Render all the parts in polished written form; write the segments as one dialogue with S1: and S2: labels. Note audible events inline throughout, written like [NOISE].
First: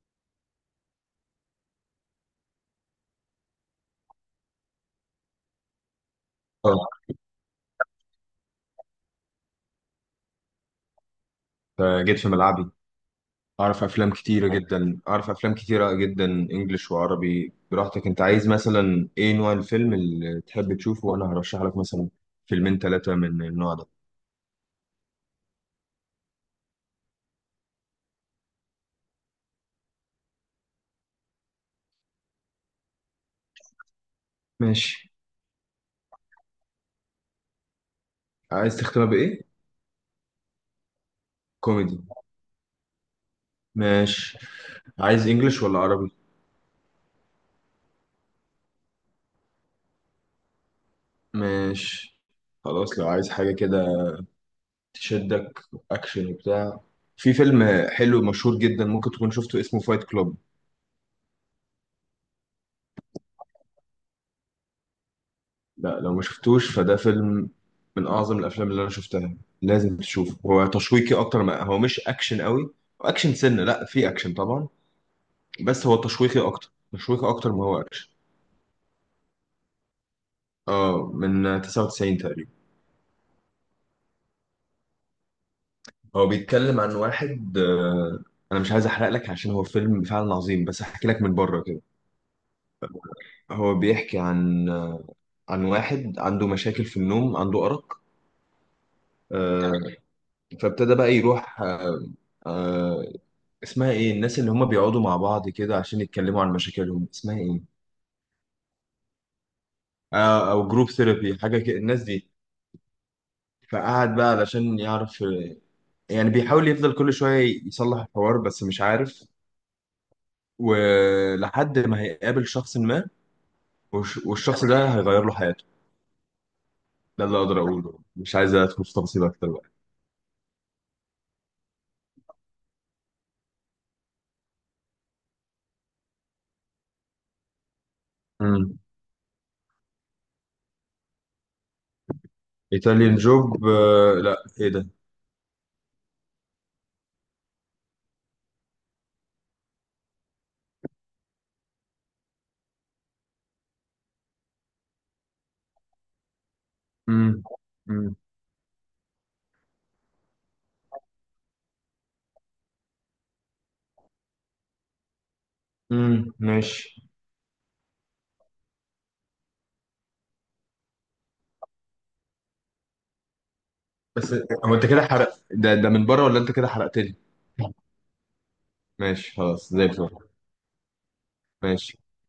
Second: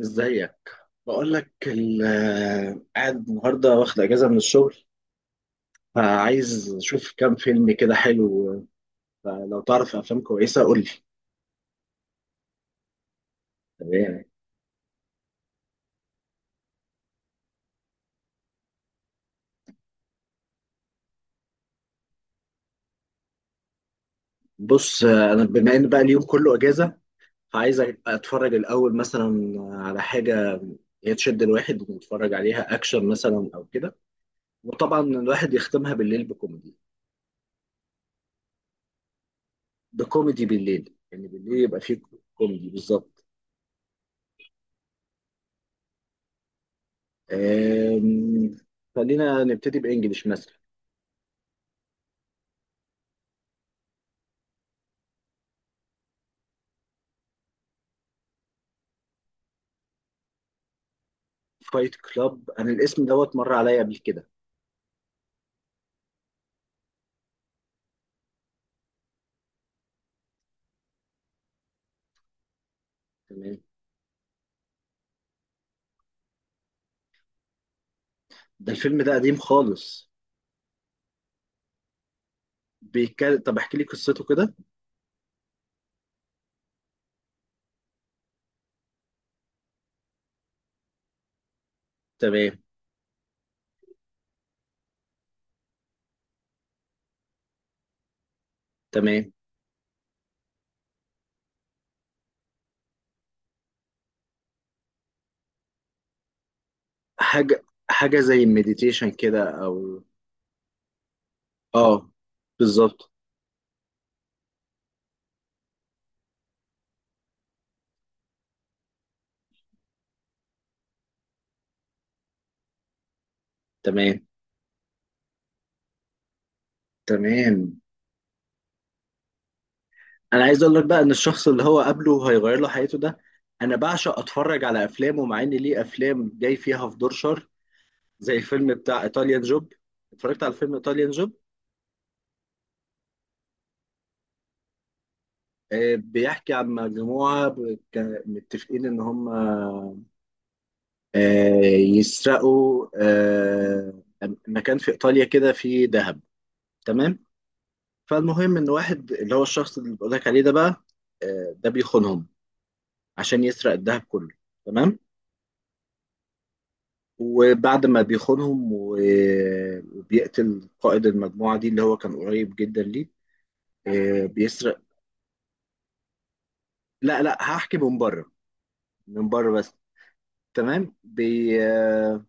S1: ازيك. بقول لك قاعد النهارده واخد اجازه من الشغل، فعايز
S2: اه.
S1: اشوف كام فيلم كده حلو. فلو تعرف افلام كويسه قول لي.
S2: فجيت في ملعبي. اعرف افلام
S1: تمام.
S2: كتيره جدا اعرف افلام كتيره جدا انجليش وعربي، براحتك. انت عايز مثلا ايه نوع الفيلم اللي تحب تشوفه؟ وانا هرشح لك مثلا فيلمين ثلاثه من النوع ده.
S1: بص انا بما ان بقى اليوم كله اجازه، فعايز اتفرج الاول مثلا على حاجه هي تشد الواحد، ونتفرج عليها اكشن مثلا او كده. وطبعا
S2: ماشي.
S1: الواحد يختمها بالليل بكوميدي.
S2: عايز تختمها بايه؟
S1: بكوميدي بالليل، يعني بالليل يبقى فيه
S2: كوميدي.
S1: كوميدي بالظبط.
S2: ماشي. عايز انجليش ولا عربي؟
S1: أم، خلينا نبتدي بانجلش مثلا.
S2: ماشي خلاص. لو عايز حاجه كده تشدك، اكشن وبتاع، في فيلم حلو مشهور جدا ممكن تكون شفته اسمه فايت كلوب.
S1: فايت كلاب، انا الاسم دوت مر عليا قبل كده.
S2: لا لو ما شفتوش فده فيلم من اعظم الافلام اللي انا شفتها. لازم تشوفه، هو تشويقي اكتر ما هو، مش اكشن قوي. اكشن
S1: تمام.
S2: سنه لا، في اكشن طبعا. بس هو تشويقي اكتر، ما هو اكشن.
S1: ده الفيلم ده قديم خالص،
S2: اه، من 99 تقريبا.
S1: بيتكلم؟ طب احكي لي قصته كده.
S2: هو بيتكلم عن واحد. انا مش عايز احرق لك عشان هو فيلم فعلا عظيم، بس احكي لك من بره كده.
S1: تمام.
S2: هو بيحكي عن واحد عنده مشاكل في النوم، عنده ارق.
S1: تمام.
S2: آه، فابتدى بقى يروح. آه، اسمها ايه الناس اللي هم بيقعدوا مع بعض كده عشان يتكلموا عن مشاكلهم؟ اسمها ايه؟
S1: حاجه حاجه زي المديتيشن كده، او
S2: او جروب ثيرابي حاجه كده الناس
S1: اه
S2: دي.
S1: بالظبط.
S2: فقعد بقى علشان يعرف، يعني بيحاول يفضل كل شويه يصلح الحوار بس مش عارف، ولحد ما هيقابل شخص ما.
S1: تمام.
S2: والشخص ده هيغير له حياته. ده اللي اقدر
S1: تمام.
S2: اقوله، مش عايز ادخل في تفاصيل اكتر بقى.
S1: انا عايز اقول لك بقى ان الشخص اللي هو قابله هيغير له حياته ده، انا بعشق اتفرج على افلامه، مع ان ليه افلام جاي فيها في دور شر، زي الفيلم
S2: امم.
S1: بتاع ايطاليان جوب. اتفرجت على فيلم ايطاليان جوب.
S2: ايطاليان جوب؟ لا، ايه ده؟
S1: بيحكي عن مجموعة كان متفقين إن هم آه، يسرقوا مكان في إيطاليا كده فيه ذهب. تمام.
S2: امم امم
S1: فالمهم إن واحد اللي هو الشخص اللي بقول لك عليه ده بقى، ده بيخونهم عشان يسرق الذهب كله. تمام.
S2: امم. ماشي.
S1: وبعد ما بيخونهم وبيقتل قائد المجموعة دي اللي هو كان قريب جدا ليه،
S2: بس هو
S1: بيسرق.
S2: انت كده حرق؟ ده من بره، ولا انت كده حرقت لي؟
S1: لا لا، هحكي من بره. من
S2: ماشي
S1: بره
S2: خلاص
S1: بس.
S2: زي الفل.
S1: تمام بي
S2: ماشي.
S1: آه،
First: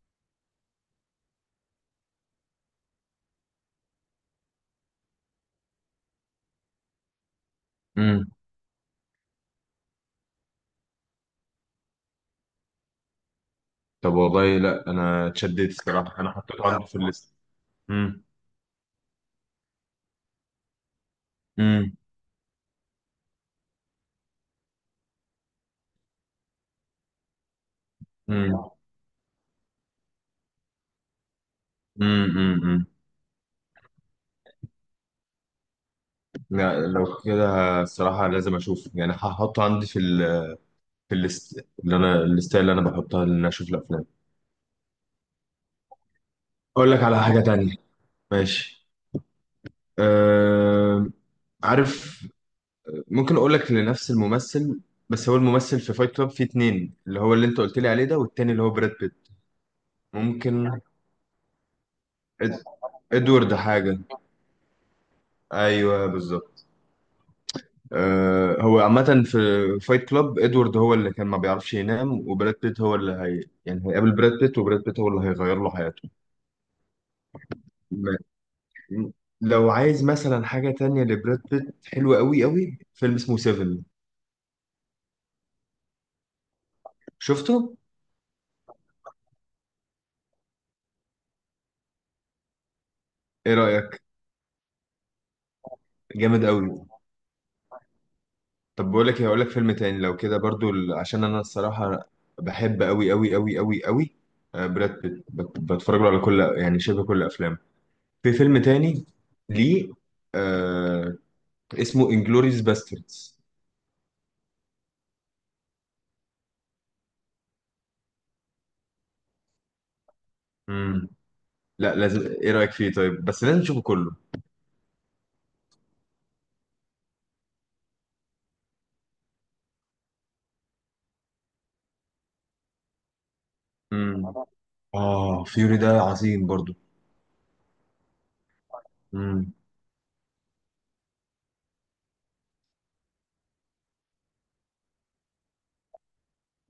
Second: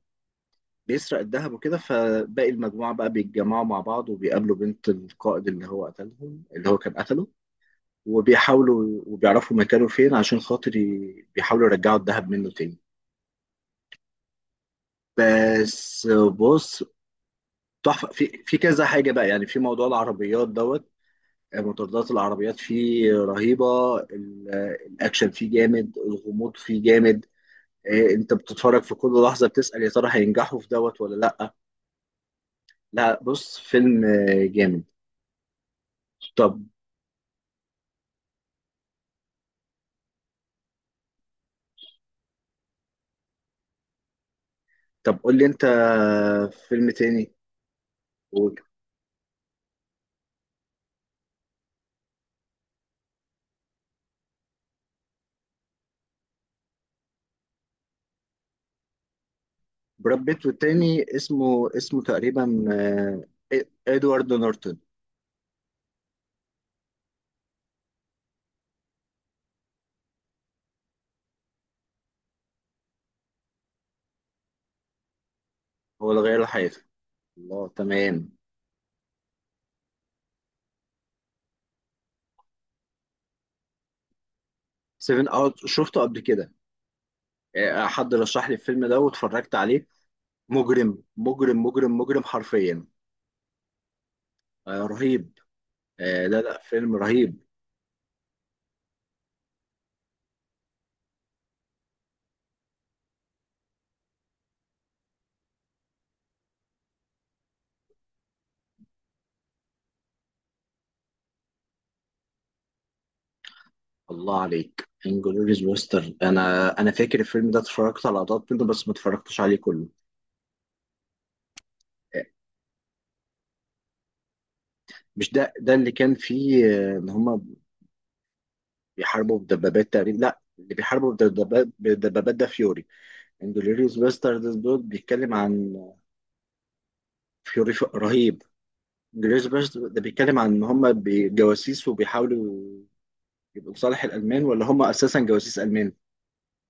S1: بيسرق الذهب وكده. فباقي المجموعة بقى بيتجمعوا مع بعض، وبيقابلوا بنت القائد اللي هو قتلهم اللي هو كان قتله،
S2: امم.
S1: وبيحاولوا وبيعرفوا مكانه فين، عشان خاطر بيحاولوا يرجعوا الذهب منه تاني.
S2: طب والله، لا انا اتشددت
S1: بس
S2: الصراحه، انا حطيته
S1: بص،
S2: عندي في الليست.
S1: تحفة
S2: امم
S1: في كذا حاجة بقى، يعني في موضوع العربيات دوت،
S2: امم
S1: مطاردات العربيات فيه رهيبة، الأكشن فيه جامد، الغموض فيه جامد. إيه، انت
S2: امم
S1: بتتفرج في كل لحظة، بتسأل يا ترى هينجحوا في دوت ولا لأ.
S2: امم امم.
S1: لا بص، فيلم جامد. طب.
S2: لا لو كده، الصراحه لازم اشوف، يعني هحطه عندي في ال... في الليست اللي انا، بحطها ان أنا اشوف الافلام.
S1: طب قول لي انت، فيلم
S2: اقول لك على
S1: تاني.
S2: حاجه تانية؟
S1: قول.
S2: ماشي. أه... عارف، ممكن اقول لك لنفس الممثل؟ بس هو الممثل في فايت كلاب في اتنين، اللي هو اللي انت قلت لي عليه ده، والتاني اللي هو براد بيت.
S1: براد بيت،
S2: ممكن
S1: والتاني اسمه
S2: إد...
S1: تقريبا
S2: ادوارد حاجه.
S1: ادوارد نورتون.
S2: ايوه بالظبط. أه، هو عامة في فايت كلاب ادوارد هو اللي كان ما بيعرفش ينام، وبراد بيت هو اللي هي يعني هيقابل براد بيت، وبراد بيت هو اللي هيغير له حياته.
S1: هو اللي غير حياته. الله،
S2: ما...
S1: تمام.
S2: لو عايز مثلا حاجة تانية لبراد بيت حلوة قوي قوي، فيلم اسمه سيفن.
S1: سيفن اوت شفته قبل كده.
S2: شفته؟
S1: حد رشح لي الفيلم ده واتفرجت عليه. مجرم مجرم مجرم مجرم حرفيا.
S2: ايه رأيك؟
S1: رهيب. لا
S2: جامد
S1: لا،
S2: قوي.
S1: فيلم رهيب.
S2: طب بقول لك إيه، هقول لك فيلم تاني لو كده برضو، عشان انا الصراحة بحب قوي قوي قوي قوي قوي براد بيت، بتفرج له على كل يعني شبه كل افلامه. في فيلم تاني ليه آه، اسمه انجلوريوس باستردز.
S1: الله عليك، انجلوريز بوستر، انا فاكر الفيلم ده، اتفرجت على لقطات منه بس ما اتفرجتش عليه كله.
S2: امم. لا لازم،
S1: آه،
S2: ايه رايك فيه؟ طيب بس لازم نشوفه كله.
S1: مش ده ده اللي كان فيه ان هما بيحاربوا بدبابات تقريبا؟ لا، اللي بيحاربوا بدبابات بدبابات ده فيوري. انجلوريوس
S2: امم.
S1: باسترد دول بيتكلم
S2: اه،
S1: عن
S2: فيوري ده عظيم برضو.
S1: فيوري. رهيب. انجلوريوس
S2: امم.
S1: باسترد ده بيتكلم عن ان هم جواسيس، وبيحاولوا يبقوا لصالح الالمان، ولا هم اساسا جواسيس المان.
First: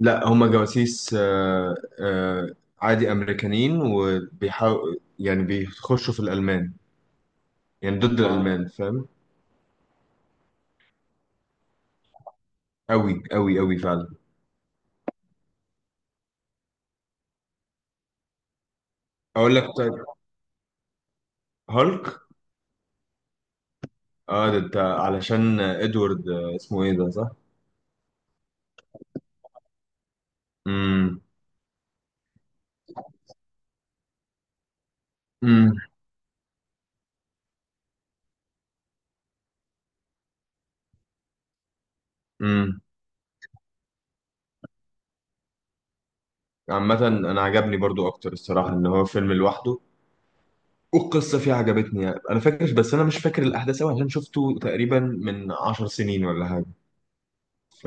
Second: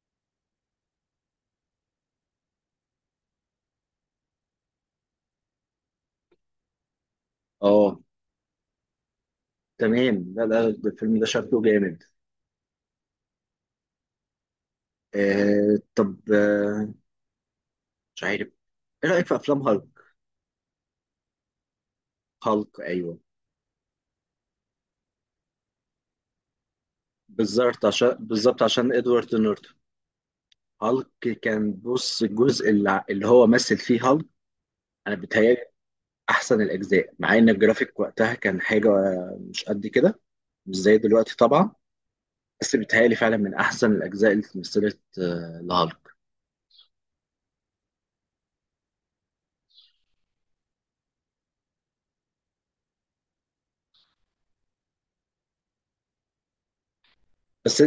S2: لا، هما جواسيس. آه عادي، امريكانيين، وبيحاول يعني بيخشوا في الالمان، يعني
S1: اه
S2: ضد الالمان، فاهم؟
S1: تمام. لا لا، ده الفيلم ده شكله جامد.
S2: قوي قوي قوي فعلا.
S1: طب آه، مش عارف. ايه رايك في
S2: اقول
S1: افلام
S2: لك
S1: هالك؟
S2: طيب. هالك؟
S1: هالك، ايوه.
S2: اه، ده انت علشان ادوارد اسمه ايه ده؟ صح.
S1: بالظبط، عشان ادوارد نورتون. هالك،
S2: امم
S1: كان بص الجزء اللي هو مثل فيه هالك، انا بتهيألي
S2: امم
S1: احسن الاجزاء، مع ان الجرافيك وقتها كان حاجه مش قد كده، مش زي دلوقتي طبعا. بس
S2: امم.
S1: بيتهيألي فعلا من احسن الاجزاء اللي اتمثلت لهالك.
S2: عامة انا عجبني برضو اكتر الصراحة ان هو فيلم لوحده، والقصه فيه عجبتني، يعني انا فاكر بس انا مش فاكر الاحداث قوي عشان شفته تقريبا من 10 سنين ولا حاجه.
S1: بس
S2: ف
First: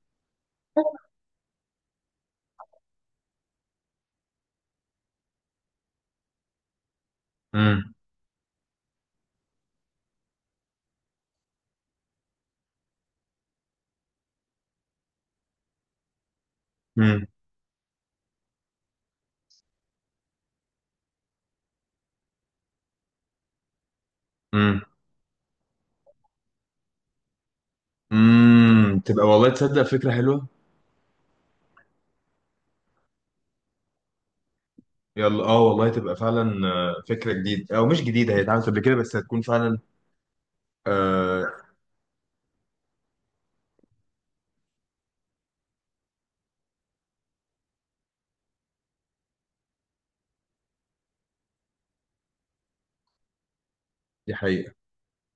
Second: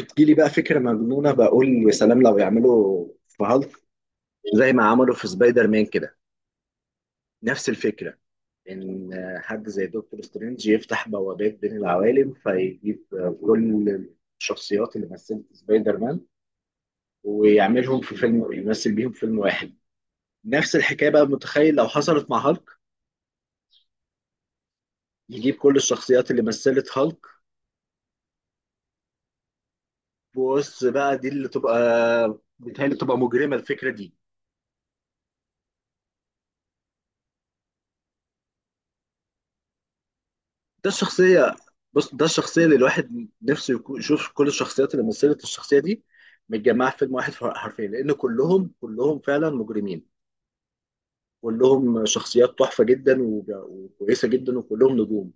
S1: بتجيلي بقى فكره مجنونه، بقول يا سلام لو يعملوا في هالك زي ما عملوا في سبايدر مان كده. نفس
S2: امم
S1: الفكره، ان حد زي دكتور سترينج يفتح بوابات بين العوالم فيجيب كل الشخصيات اللي مثلت سبايدر مان،
S2: امم
S1: ويعملهم في فيلم، يمثل بيهم فيلم واحد. نفس الحكايه بقى، متخيل لو حصلت مع هالك،
S2: امم
S1: يجيب كل الشخصيات اللي مثلت هالك.
S2: امم. تبقى والله، تصدق فكره حلوه.
S1: بص بقى، دي اللي تبقى بيتهيألي تبقى مجرمة الفكرة دي.
S2: يلا اه والله تبقى فعلا فكره جديده، او مش جديده، هي اتعملت قبل كده بس هتكون فعلا.
S1: ده الشخصية،
S2: آه.
S1: بص ده الشخصية اللي الواحد نفسه يشوف كل الشخصيات اللي مثلت الشخصية دي متجمعة في فيلم واحد حرفيا، لأن كلهم كلهم فعلا مجرمين، كلهم شخصيات تحفة جدا وكويسة
S2: دي
S1: جدا،
S2: حقيقه.
S1: وكلهم نجوم.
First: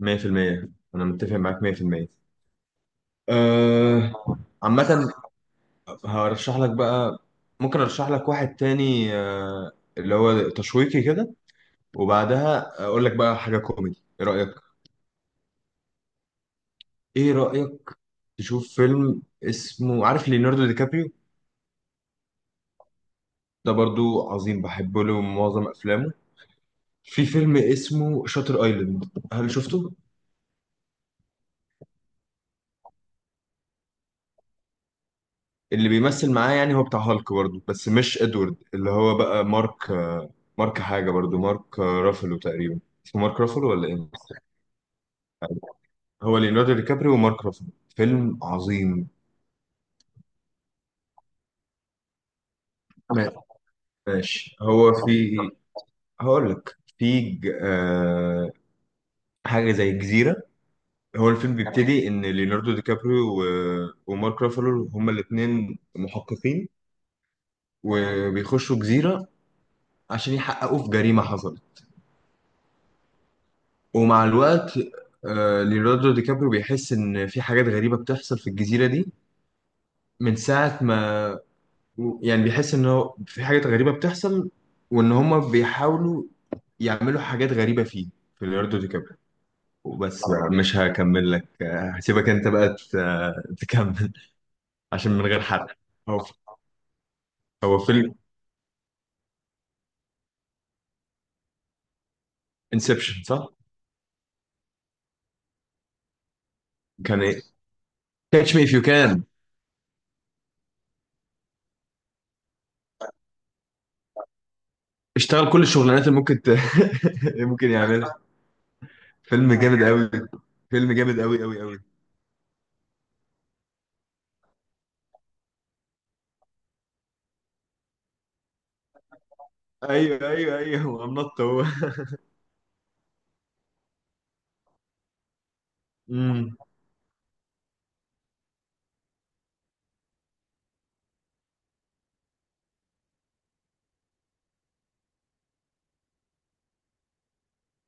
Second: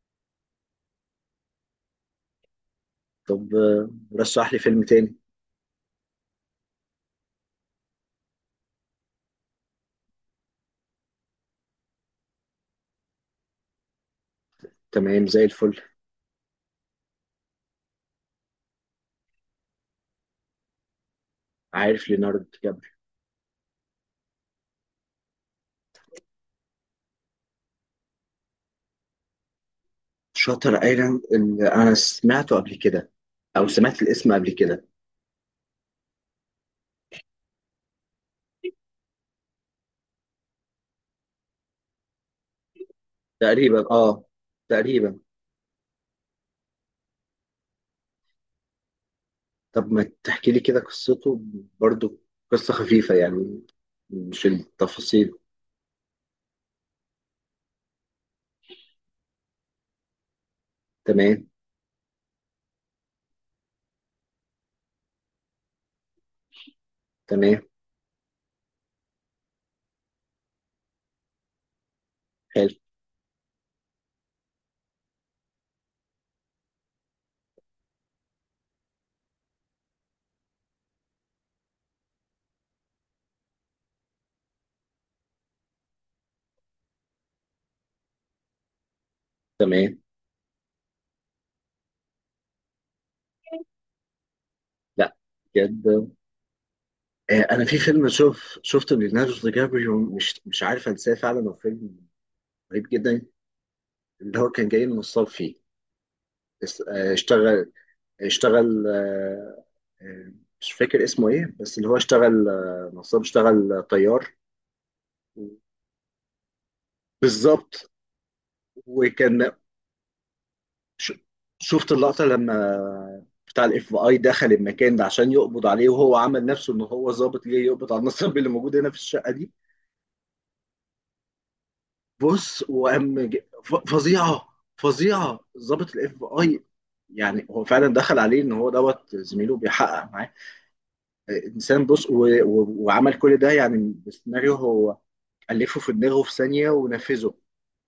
S2: 100%. انا متفق معاك 100%.
S1: طب
S2: آه.
S1: رشح لي فيلم
S2: عامه
S1: تاني.
S2: هرشح لك بقى. ممكن ارشح لك واحد تاني اللي هو تشويقي كده، وبعدها اقول لك بقى حاجه كوميدي. ايه رايك؟
S1: تمام، زي الفل.
S2: ايه رايك تشوف فيلم اسمه، عارف ليوناردو دي كابريو؟
S1: عارف ليوناردو دي كابريو؟
S2: ده برضو عظيم، بحب له معظم افلامه. في فيلم اسمه شاتر ايلاند، هل شفته؟
S1: شاتر ايلاند؟ اللي انا سمعته قبل كده، او سمعت الاسم قبل كده.
S2: اللي بيمثل معاه يعني هو بتاع هالك برضو بس مش ادوارد، اللي هو بقى مارك. مارك حاجه، برضو مارك رافلو تقريبا. اسمه مارك رافلو ولا
S1: تقريبا،
S2: ايه؟
S1: اه، تقريبا.
S2: هو ليوناردو دي كابريو ومارك رافلو. فيلم عظيم.
S1: طب ما تحكي لي كده قصته برضو، قصة خفيفة يعني، مش
S2: ماشي، هو
S1: التفاصيل.
S2: في، هقول لك في حاجه زي الجزيره. هو
S1: تمام.
S2: الفيلم تمام بيبتدي ان ليوناردو دي كابريو و... ومارك رافالو هما الاثنين محققين،
S1: تمام.
S2: وبيخشوا جزيره عشان يحققوا في جريمه حصلت.
S1: حلو.
S2: ومع الوقت ليوناردو دي كابريو بيحس ان في حاجات غريبه بتحصل في الجزيره دي من ساعه ما، يعني بيحس ان هو في حاجات غريبه بتحصل، وان هما بيحاولوا يعملوا حاجات غريبه فيه، في ليوناردو دي كابريو.
S1: تمام.
S2: وبس طبعا بقى تمام، مش هكمل لك، هسيبك انت بقى تكمل، عشان
S1: لا
S2: من غير حرق.
S1: بجد.
S2: هو
S1: آه، انا في
S2: هو
S1: فيلم
S2: فيلم
S1: شوف شفته ليوناردو دي كابريو مش عارف انساه، فعلا هو فيلم غريب
S2: انسبشن،
S1: جدا.
S2: صح؟
S1: اللي هو كان جاي من الصال فيه، اس- آه،
S2: كان ايه؟
S1: اشتغل
S2: كاتش مي اف يو
S1: اشتغل
S2: كان.
S1: آه، آه، مش فاكر اسمه ايه، بس اللي هو اشتغل نصاب، اشتغل طيار.
S2: اشتغل كل الشغلانات اللي ممكن [LAUGHS] ممكن
S1: بالظبط
S2: يعملها.
S1: وكان
S2: فيلم جامد قوي. فيلم
S1: ش-
S2: جامد قوي قوي قوي.
S1: شفت اللقطة لما بتاع الFBI دخل المكان ده عشان يقبض عليه، وهو عمل نفسه ان هو ظابط جاي يقبض على النصاب اللي موجود هنا في الشقة دي.
S2: ايوه، ايوه، ايوه، هو نط هو.
S1: بص، وقام فظيعة، فظيعة ظابط الاف بي
S2: امم.
S1: اي يعني هو فعلا دخل عليه ان هو دوت زميله بيحقق معاه. انسان، بص، وعمل كل ده يعني بسيناريو هو ألفه في دماغه في ثانية ونفذه.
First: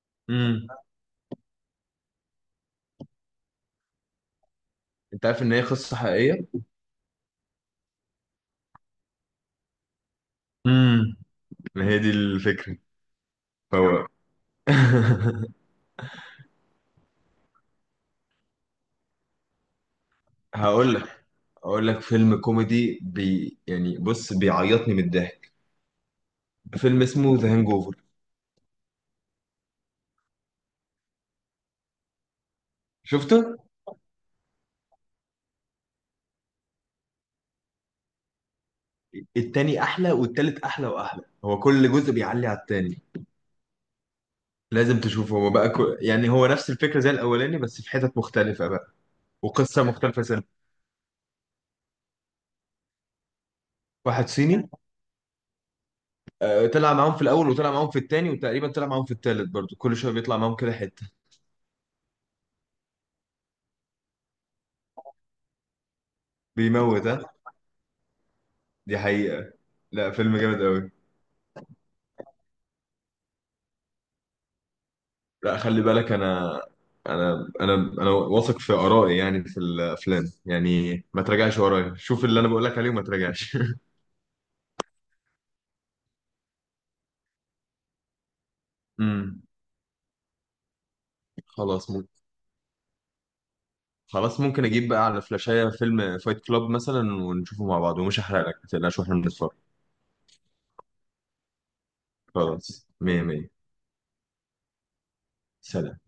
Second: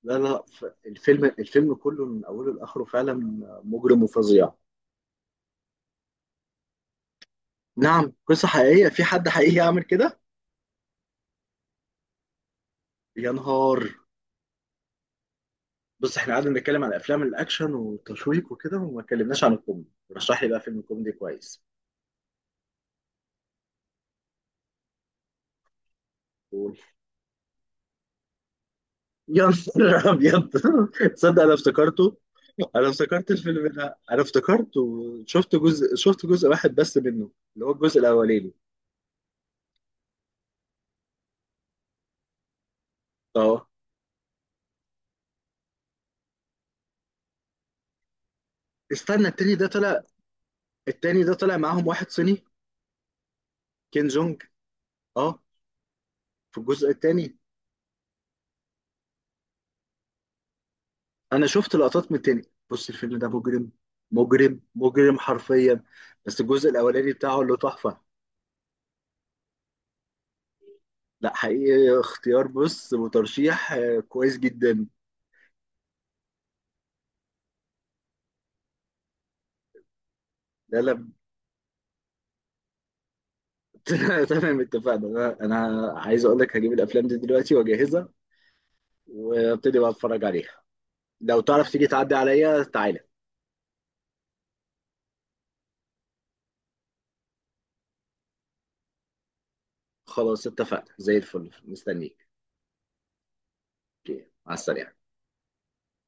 S1: لا لا،
S2: امم.
S1: الفيلم كله من أوله لآخره فعلا مجرم وفظيع.
S2: انت عارف ان هي قصه حقيقيه؟
S1: نعم، قصة حقيقية، في حد حقيقي يعمل كده؟
S2: امم. ما هي دي الفكره.
S1: يا نهار.
S2: فهو [LAUGHS]
S1: بص احنا قعدنا نتكلم عن افلام الاكشن والتشويق وكده، وما اتكلمناش عن الكوميدي. رشح لي بقى فيلم
S2: هقول
S1: كوميدي
S2: لك
S1: كويس.
S2: هقول لك فيلم كوميدي، يعني بص، بيعيطني من الضحك.
S1: قول.
S2: فيلم اسمه ذا هانج اوفر.
S1: يا نهار ابيض. [LAUGHS] تصدق انا افتكرته، انا افتكرت
S2: شفته؟
S1: الفيلم ده، انا افتكرته. شفت جزء واحد بس منه، اللي هو الجزء الاولاني.
S2: التاني احلى والتالت احلى، واحلى، هو كل جزء بيعلي على التاني.
S1: اه.
S2: لازم تشوفه، هو بقى يعني هو نفس الفكره زي الاولاني بس في حتت مختلفه بقى،
S1: استنى، التاني ده
S2: وقصه
S1: طلع.
S2: مختلفه سنة.
S1: التاني ده طلع معاهم واحد صيني، كين
S2: واحد
S1: جونج.
S2: صيني.
S1: اه، في الجزء
S2: طلع معاهم في
S1: التاني
S2: الاول وطلع معاهم في التاني، وتقريبا طلع معاهم في التالت برضو، كل شويه بيطلع معاهم كده حته.
S1: انا شفت لقطات من التاني. بص الفيلم ده مجرم مجرم مجرم حرفيا، بس الجزء
S2: بيموت،
S1: الاولاني
S2: ها.
S1: بتاعه اللي تحفه.
S2: دي حقيقه. لا، فيلم جامد قوي.
S1: لا حقيقي، اختيار بص وترشيح كويس جدا.
S2: لا خلي بالك، انا انا واثق في ارائي، يعني في الافلام،
S1: لا
S2: يعني
S1: لا.
S2: ما تراجعش ورايا، شوف اللي انا بقول لك عليه وما تراجعش.
S1: [LAUGHS] تمام، اتفقنا. انا عايز اقول لك هجيب الافلام دي دلوقتي واجهزها،
S2: [LAUGHS] امم.
S1: وابتدي بقى اتفرج عليها. لو تعرف تيجي
S2: خلاص.
S1: تعدي عليا، تعالى.
S2: خلاص، ممكن اجيب بقى على فلاشايه فيلم فايت كلاب مثلا، ونشوفه مع بعض، ومش هحرق لك ما تقلقش واحنا بنتفرج.
S1: خلاص اتفقنا، زي الفل، مستنيك.
S2: خلاص، مية مية.
S1: اوكي، مع السلامه.
S2: سلام.